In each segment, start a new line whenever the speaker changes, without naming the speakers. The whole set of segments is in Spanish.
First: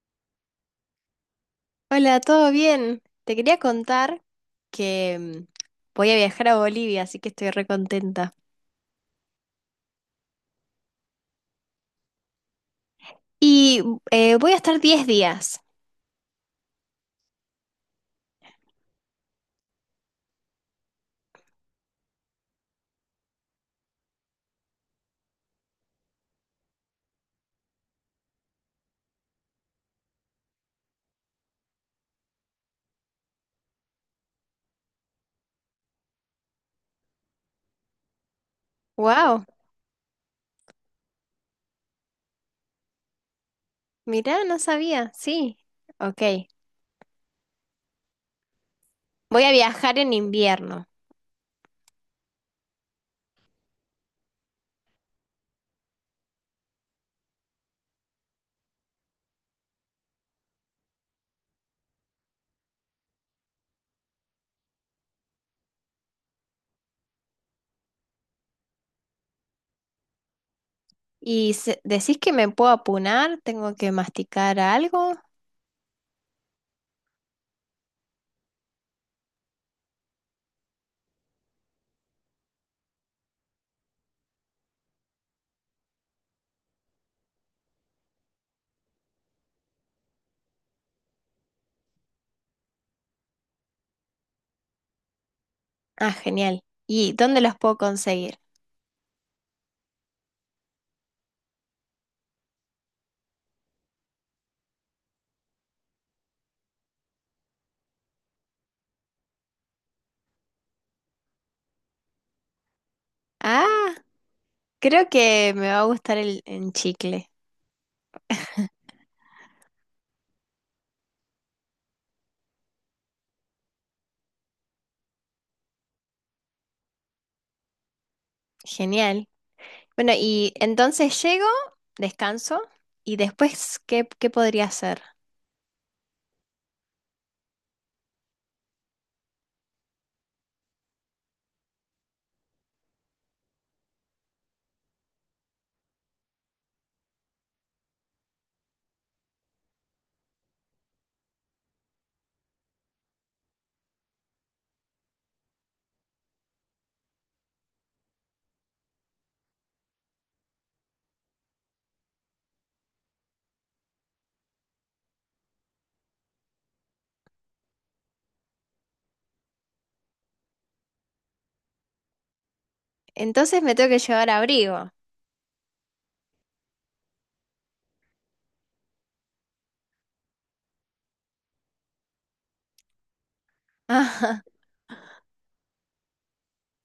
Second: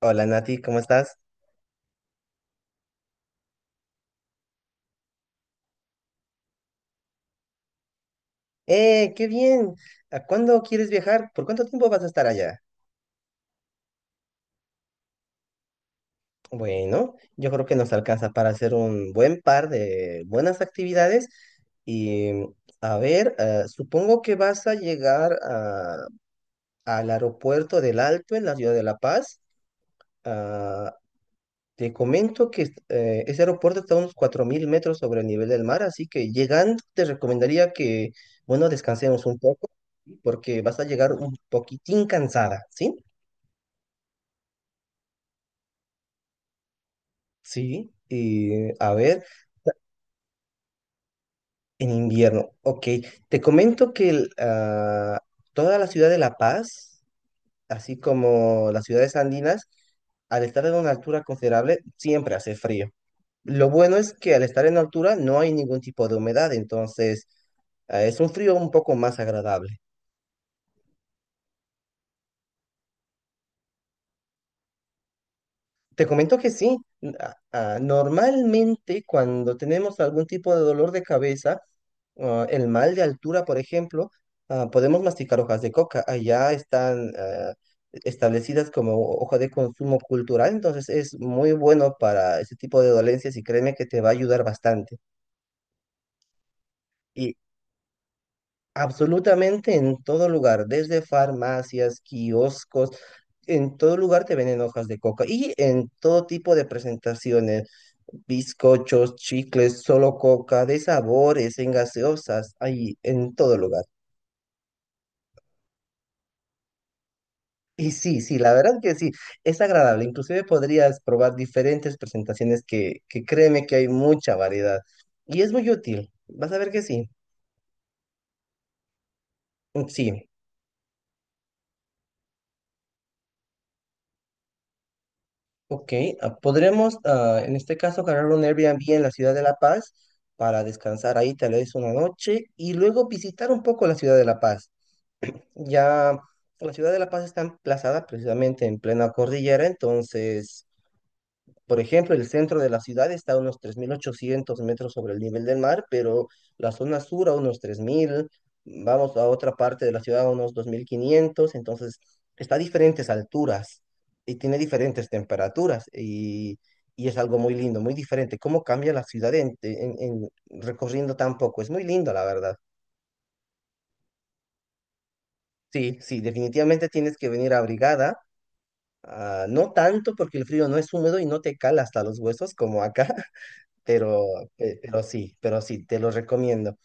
Hola Nati, ¿cómo estás?
Hola, ¿todo bien? Te quería contar que voy a viajar a Bolivia, así que estoy re contenta.
¡Qué bien! ¿A cuándo quieres viajar? ¿Por cuánto tiempo vas a estar allá?
Y voy a estar 10 días.
Bueno, yo creo que nos alcanza para hacer un buen par de buenas actividades y a ver, supongo que vas a llegar al aeropuerto del Alto en la ciudad de La Paz. Ah, Te comento que ese aeropuerto está a unos 4.000 metros sobre el nivel del mar, así que llegando te recomendaría que, bueno, descansemos un
¡Wow!
poco, porque vas a llegar un poquitín cansada, ¿sí?
Mirá, no sabía. Sí. Ok.
Sí. Y a ver,
Voy a viajar en invierno.
en invierno, ok. Te comento que toda la ciudad de La Paz, así como las ciudades andinas, al estar en una altura considerable, siempre hace frío. Lo bueno es que al estar en altura no hay ningún tipo de humedad, entonces es un frío un poco más agradable.
¿Y decís que me puedo apunar? ¿Tengo que masticar algo?
Te comento que sí, normalmente cuando tenemos algún tipo de dolor de cabeza, el mal de altura, por ejemplo, podemos masticar hojas de coca. Allá están establecidas como hoja de consumo cultural, entonces es muy bueno para ese tipo de dolencias y créeme que te va a ayudar bastante.
Ah, genial. ¿Y dónde los puedo conseguir?
Absolutamente en todo lugar, desde farmacias, kioscos, en todo lugar te venden hojas de coca y en todo tipo de presentaciones, bizcochos, chicles, solo coca, de sabores, en gaseosas, ahí en todo lugar.
Ah, creo que me va a gustar el en chicle.
Y sí, sí, la verdad que sí, es agradable. Inclusive podrías probar diferentes presentaciones que créeme que hay mucha variedad y es muy útil. Vas a ver que sí,
Genial. Bueno,
sí.
y entonces llego, descanso, y después, ¿qué, podría hacer?
Ok, podremos en este caso ganar un Airbnb en la ciudad de La Paz para descansar ahí tal vez una noche y luego visitar un poco la ciudad de La Paz. Ya la ciudad de La Paz está emplazada precisamente en plena cordillera, entonces por ejemplo, el centro de la ciudad está a unos 3.800 metros sobre el nivel del mar, pero la zona sur a unos 3.000, vamos a otra parte de la ciudad a unos 2.500, entonces está a diferentes alturas y tiene diferentes temperaturas y- es algo muy lindo, muy diferente. ¿Cómo cambia la ciudad en recorriendo tan poco? Es muy lindo, la verdad.
Entonces me tengo que llevar abrigo.
Sí, sí, definitivamente tienes que venir abrigada. No tanto porque el frío no es húmedo y no te cala hasta los huesos como acá, pero, pero sí, te lo recomiendo.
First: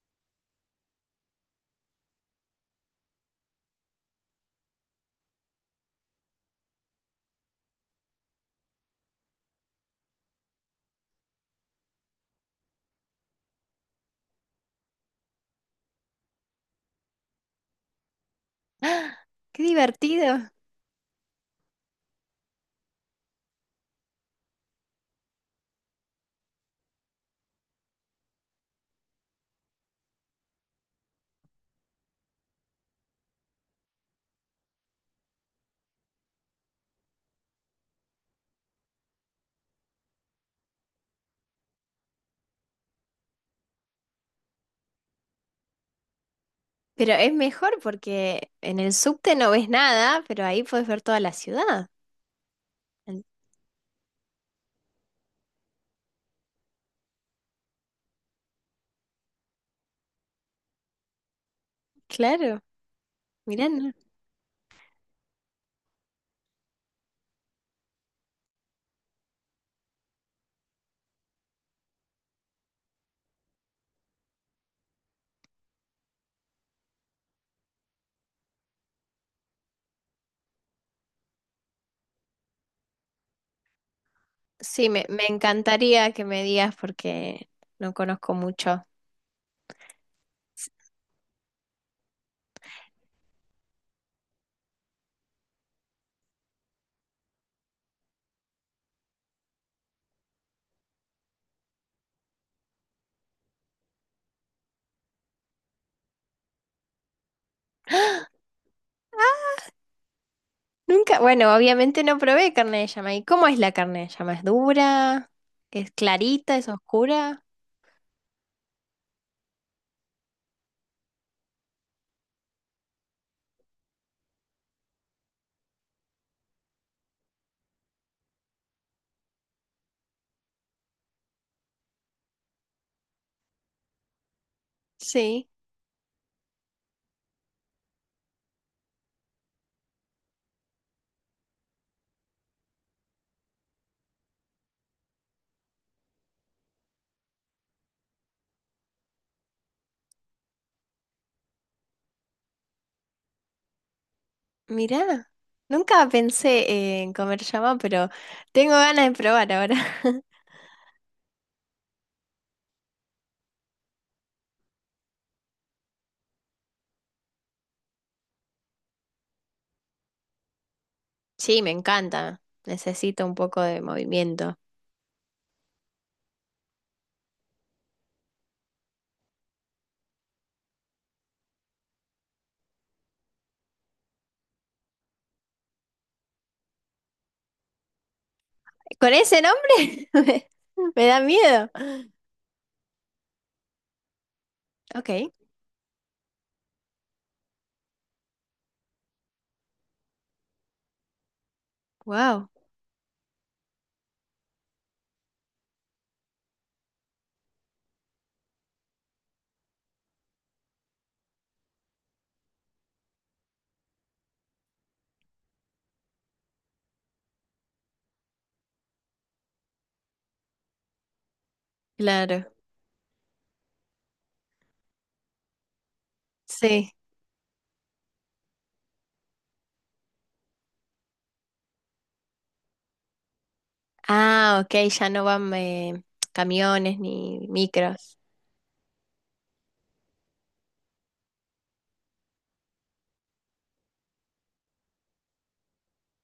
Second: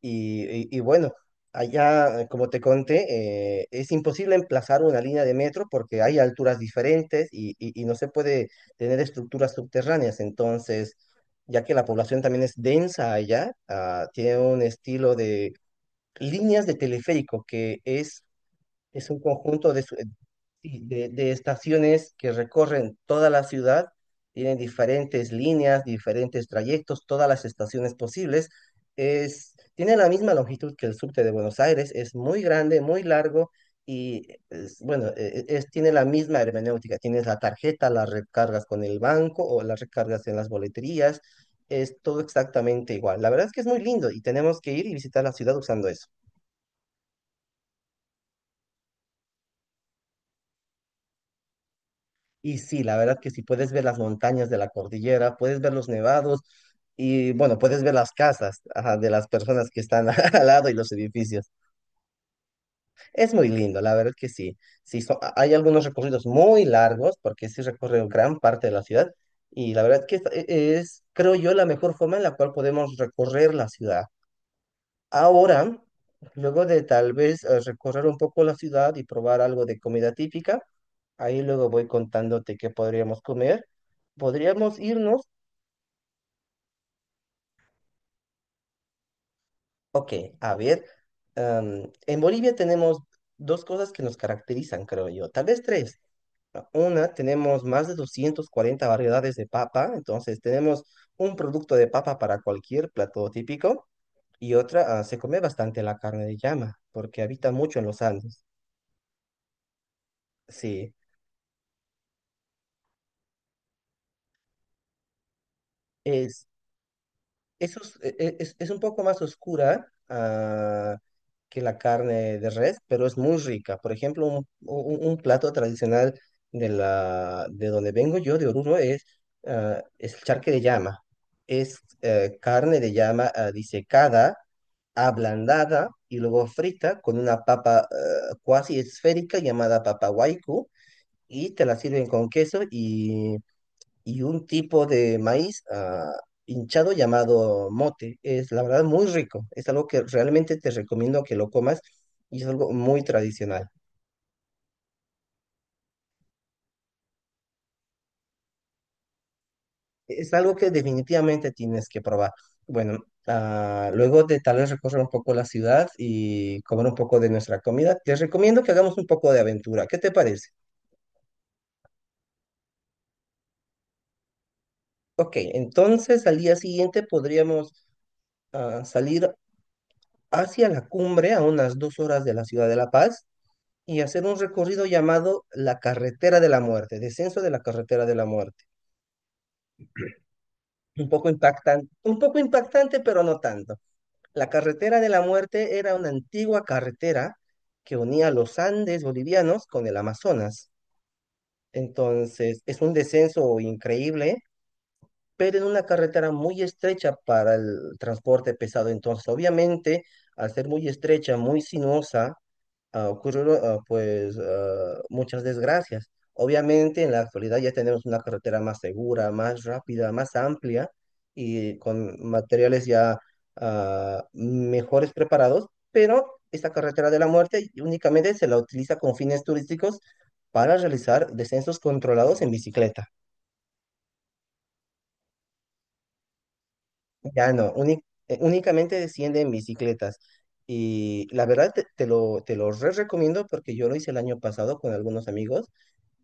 Y bueno, allá, como te conté, es imposible emplazar una línea de metro porque hay alturas diferentes y no se puede tener estructuras subterráneas. Entonces, ya que la población también es densa allá, tiene un estilo de líneas de teleférico que es
Ah,
un
qué
conjunto, sí,
divertido.
de estaciones que recorren toda la ciudad, tienen diferentes líneas, diferentes trayectos, todas las estaciones posibles. Es, tiene la misma longitud que el subte de Buenos Aires, es muy grande, muy largo, tiene la misma hermenéutica. Tienes la tarjeta, la recargas con el banco o la recargas en las boleterías. Es todo exactamente igual. La verdad es que es muy lindo y tenemos que ir y visitar la ciudad usando eso.
Pero es mejor porque en el subte no ves nada, pero ahí puedes ver toda la ciudad.
Y sí, la verdad
En-
que si puedes ver las montañas de la cordillera, puedes ver los nevados. Y bueno, puedes ver las casas, ajá, de las personas que están al lado y los edificios.
Claro,
Es muy
mirá.
lindo, la verdad que sí. Sí, hay algunos recorridos muy largos porque sí recorrió gran parte de la ciudad y la verdad que esta es, creo yo, la mejor forma en la cual podemos recorrer la ciudad. Ahora, luego de tal vez recorrer un poco la ciudad y probar algo de comida típica, ahí luego voy contándote qué podríamos comer. Podríamos
Sí, me
irnos.
encantaría que me digas porque no conozco mucho.
Ok, a ver, en Bolivia tenemos dos cosas que nos caracterizan, creo yo, tal vez tres. Una, tenemos más de 240 variedades de papa, entonces tenemos un producto de papa para cualquier plato típico. Y otra, se come bastante la carne de llama, porque habita mucho en los Andes. Sí,
Nunca, bueno, obviamente no probé carne de llama. ¿Y cómo es la carne de llama? ¿Es dura? ¿Es
es.
clarita? ¿Es oscura?
Eso es, es un poco más oscura que la carne de res, pero es muy rica. Por ejemplo, un plato tradicional de, la, de donde vengo yo, de Oruro, es el charque de llama. Es carne de llama, disecada,
Sí.
ablandada y luego frita con una papa, cuasi esférica, llamada papa waiku, y te la sirven con queso y un tipo de maíz hinchado, llamado mote. Es la verdad muy rico. Es algo que realmente te recomiendo que lo comas y es algo muy tradicional.
Mirá, nunca pensé en comer llama, pero tengo ganas de probar ahora.
Es algo que definitivamente tienes que probar. Bueno, luego de tal vez recorrer un poco la ciudad y comer un poco de nuestra comida, te recomiendo que hagamos un poco de aventura. ¿Qué te parece?
Sí, me encanta. Necesito un poco de movimiento.
Ok, entonces al día siguiente podríamos salir hacia la cumbre a unas 2 horas de la ciudad de La Paz y hacer un recorrido llamado La Carretera de la Muerte, descenso de la Carretera de la Muerte.
¿Con ese nombre? Me da miedo.
Un poco impactante, pero no tanto. La Carretera de
Ok,
la Muerte era una antigua carretera que unía los Andes bolivianos con el Amazonas.
wow,
Entonces, es un descenso increíble, pero en una carretera muy estrecha para el transporte pesado. Entonces, obviamente, al ser muy estrecha, muy sinuosa, ocurrieron muchas desgracias. Obviamente, en la actualidad ya tenemos una carretera más segura, más rápida, más amplia y con
claro.
materiales ya mejores preparados, pero esta
Sí.
carretera de la muerte únicamente se la utiliza con fines turísticos para realizar descensos controlados en bicicleta.
Ah, ok, ya no van camiones ni
Ya no,
micros.
únicamente desciende en bicicletas. Y la verdad te, te lo re recomiendo porque yo lo hice el año pasado con algunos amigos.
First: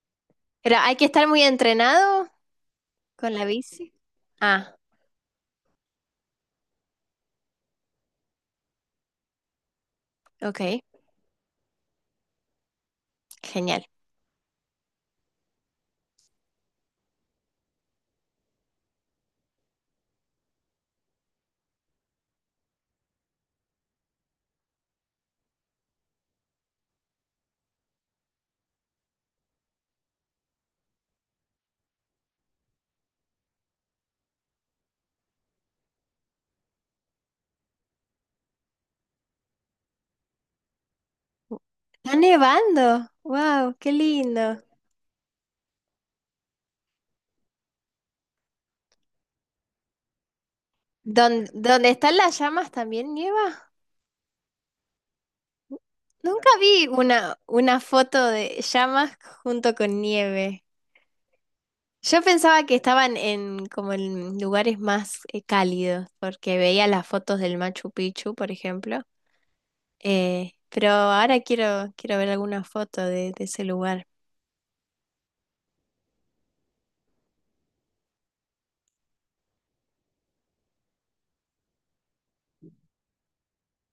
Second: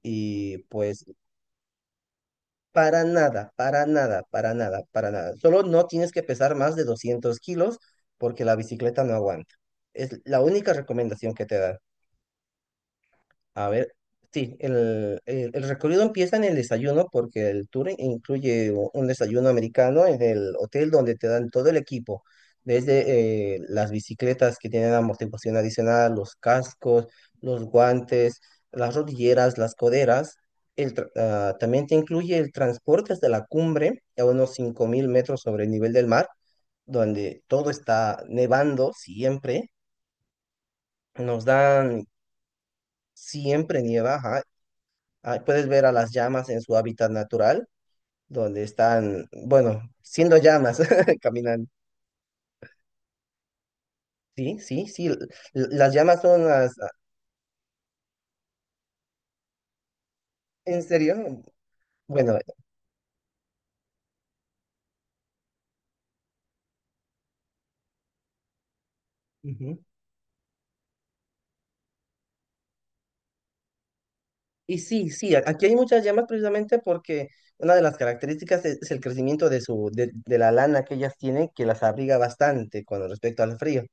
Y
Pero hay
pues
que estar muy entrenado
para
con la
nada, para
bici.
nada, para
Ah,
nada, para nada. Solo no tienes que pesar más de 200 kilos porque la bicicleta no aguanta. Es la única
ok,
recomendación que te dan. A
genial.
ver, sí, el recorrido empieza en el desayuno porque el tour incluye un desayuno americano en el hotel donde te dan todo el equipo, desde las bicicletas que tienen amortiguación adicional, los cascos, los guantes, las rodilleras, las coderas. También te incluye el transporte hasta la cumbre a unos 5.000 metros sobre el nivel del mar, donde todo está nevando siempre. Nos dan,
Está nevando. Wow,
siempre
qué
nieva.
lindo.
Puedes ver a las llamas en su hábitat natural, donde están, bueno, siendo llamas, caminando.
¿Dónde están las llamas también nieva?
Sí, sí, sí. Las llamas son
Nunca
las...
vi
ah,
una, foto de llamas junto con nieve.
¿En serio?
Yo
Bueno,
pensaba que estaban en como en lugares más cálidos, porque veía las fotos del Machu Picchu, por ejemplo.
ujú.
Pero ahora quiero, ver alguna foto de ese lugar.
Y sí, sí, aquí hay muchas llamas precisamente porque una de las características es el crecimiento de su, de la lana que ellas tienen, que las abriga bastante con respecto al frío.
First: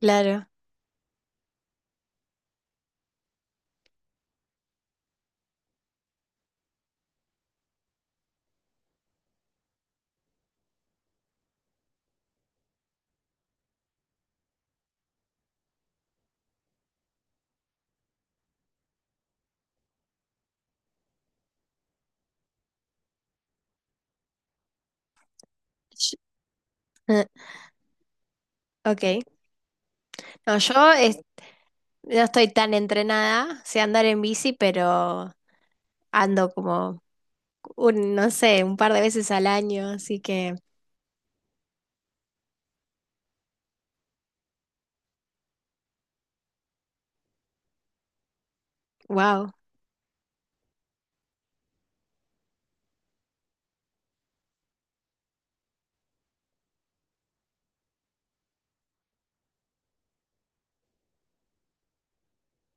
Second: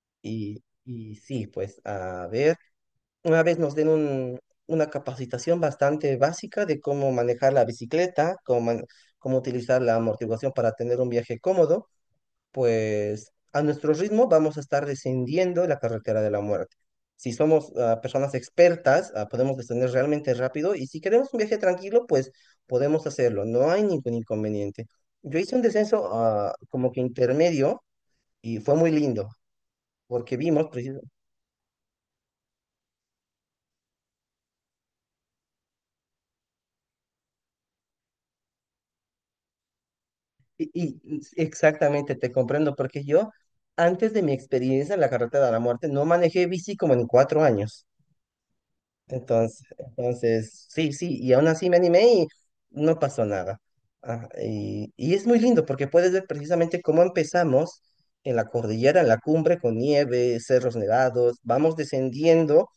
Claro.
Y sí, pues, a ver. Una vez nos den una capacitación bastante básica de cómo manejar la bicicleta, cómo utilizar la amortiguación para tener un viaje cómodo, pues a nuestro ritmo vamos a estar descendiendo la carretera de la muerte. Si somos personas expertas, podemos descender realmente rápido, y si queremos un viaje tranquilo, pues podemos hacerlo. No hay ningún inconveniente. Yo hice un descenso
Sh-
como que
eh,
intermedio y fue muy
Ok.
lindo porque
No,
vimos
yo
precisamente.
no estoy tan entrenada, sé andar en bici, pero ando como no sé, un par de veces al año, así que,
Y, y exactamente, te comprendo, porque yo, antes de mi experiencia en la carretera de la muerte, no manejé bici como en 4 años.
wow,
Entonces, entonces, sí, sí, y aún así me animé y no pasó nada. Y es muy lindo porque puedes ver precisamente cómo empezamos en la cordillera, en la cumbre, con nieve, cerros nevados, vamos descendiendo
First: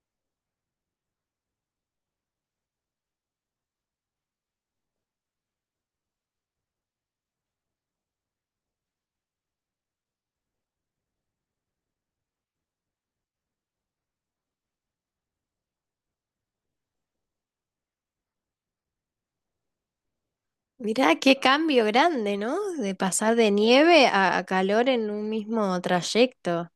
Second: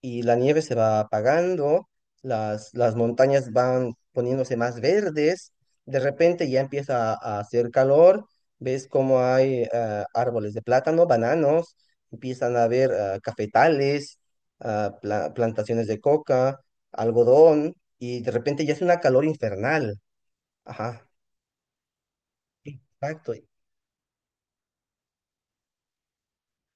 y la nieve se va apagando, las montañas van poniéndose más verdes, de repente ya empieza a hacer calor, ves cómo hay árboles de plátano, bananos, empiezan a haber cafetales, plantaciones de coca, algodón, y de repente ya es una calor infernal. Ajá,
mirá qué cambio grande, ¿no?
sí,
De
exacto.
pasar de nieve a calor en un mismo trayecto.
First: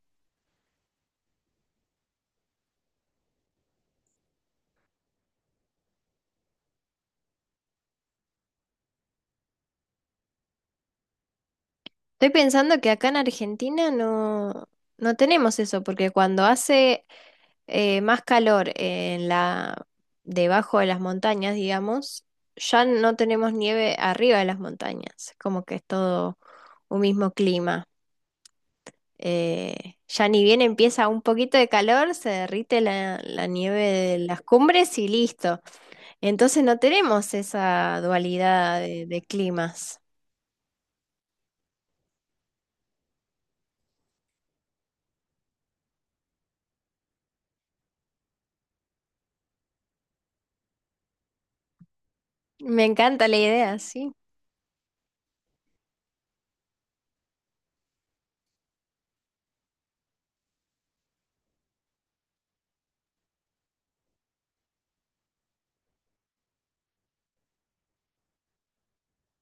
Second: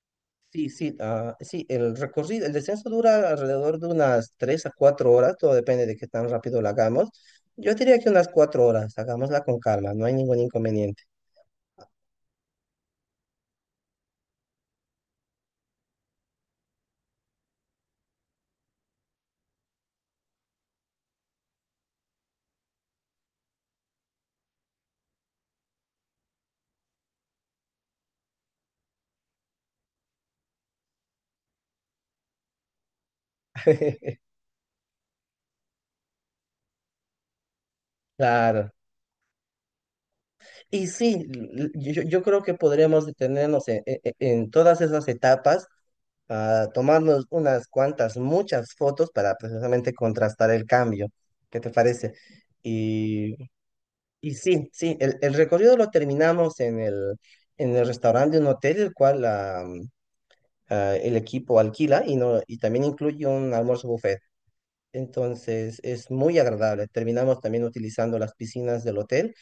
Sí, sí, sí, el recorrido, el descenso dura alrededor de unas 3 a 4 horas, todo depende de qué tan rápido lo hagamos. Yo diría que unas 4 horas, hagámosla con calma, no hay ningún inconveniente.
Estoy pensando que acá en Argentina no, no tenemos eso, porque cuando hace más calor en debajo de las montañas, digamos, ya no tenemos nieve arriba de las montañas, como que es todo un mismo clima. Ya ni bien empieza un poquito de calor, se derrite la nieve de las cumbres y listo. Entonces no tenemos esa
Claro.
dualidad de climas.
Y sí, yo, yo creo que podríamos detenernos en todas esas etapas a tomarnos unas cuantas, muchas fotos para precisamente contrastar el cambio. ¿Qué te parece?
Me encanta
Y,
la idea, sí.
y sí, sí, el recorrido lo terminamos en el restaurante de un hotel, el cual el equipo alquila y, no, y también incluye un almuerzo buffet. Entonces es muy agradable. Terminamos también utilizando las piscinas del hotel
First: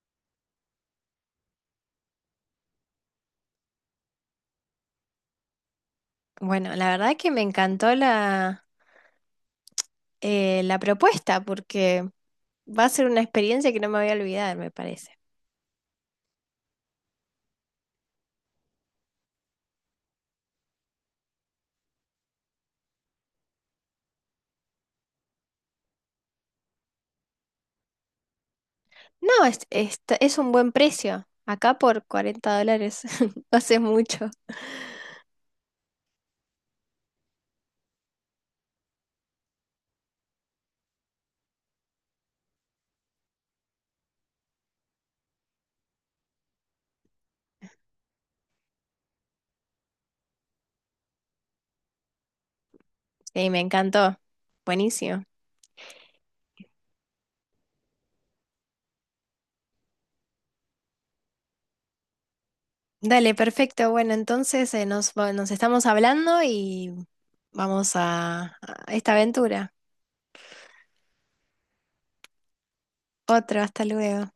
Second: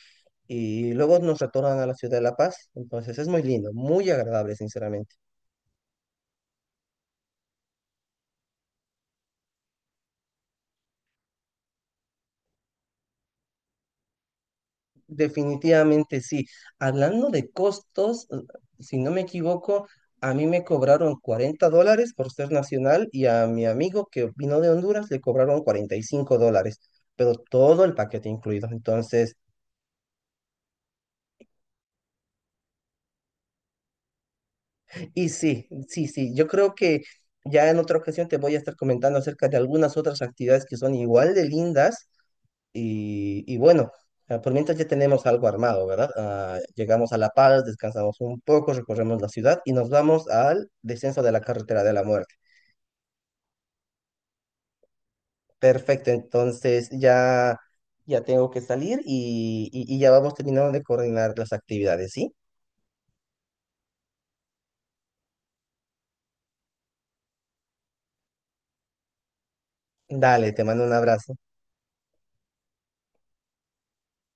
y luego nos retornan a la ciudad de La Paz. Entonces es muy lindo, muy agradable, sinceramente.
Bueno, la verdad que me encantó la propuesta porque va a ser una experiencia que no me voy a olvidar, me parece.
Definitivamente sí. Hablando de costos, si no me equivoco, a mí me cobraron 40 dólares por ser nacional y a mi amigo que vino de Honduras le cobraron 45 dólares, pero todo el paquete incluido. Entonces,
No, es un buen precio. Acá por $40 no hace mucho.
y sí, sí, sí, yo creo que ya en otra ocasión te voy a estar comentando acerca de algunas otras actividades que son igual de lindas. Y bueno, por mientras ya tenemos algo armado, ¿verdad? Llegamos a La Paz, descansamos un poco, recorremos la ciudad y nos vamos al descenso de la carretera de la muerte.
Sí, me encantó. Buenísimo.
Perfecto, entonces ya, ya tengo que salir y, y ya vamos terminando de coordinar las actividades, ¿sí?
Dale, perfecto. Bueno, entonces nos estamos hablando y vamos a esta aventura.
Dale, te mando un abrazo.
Otro, hasta luego.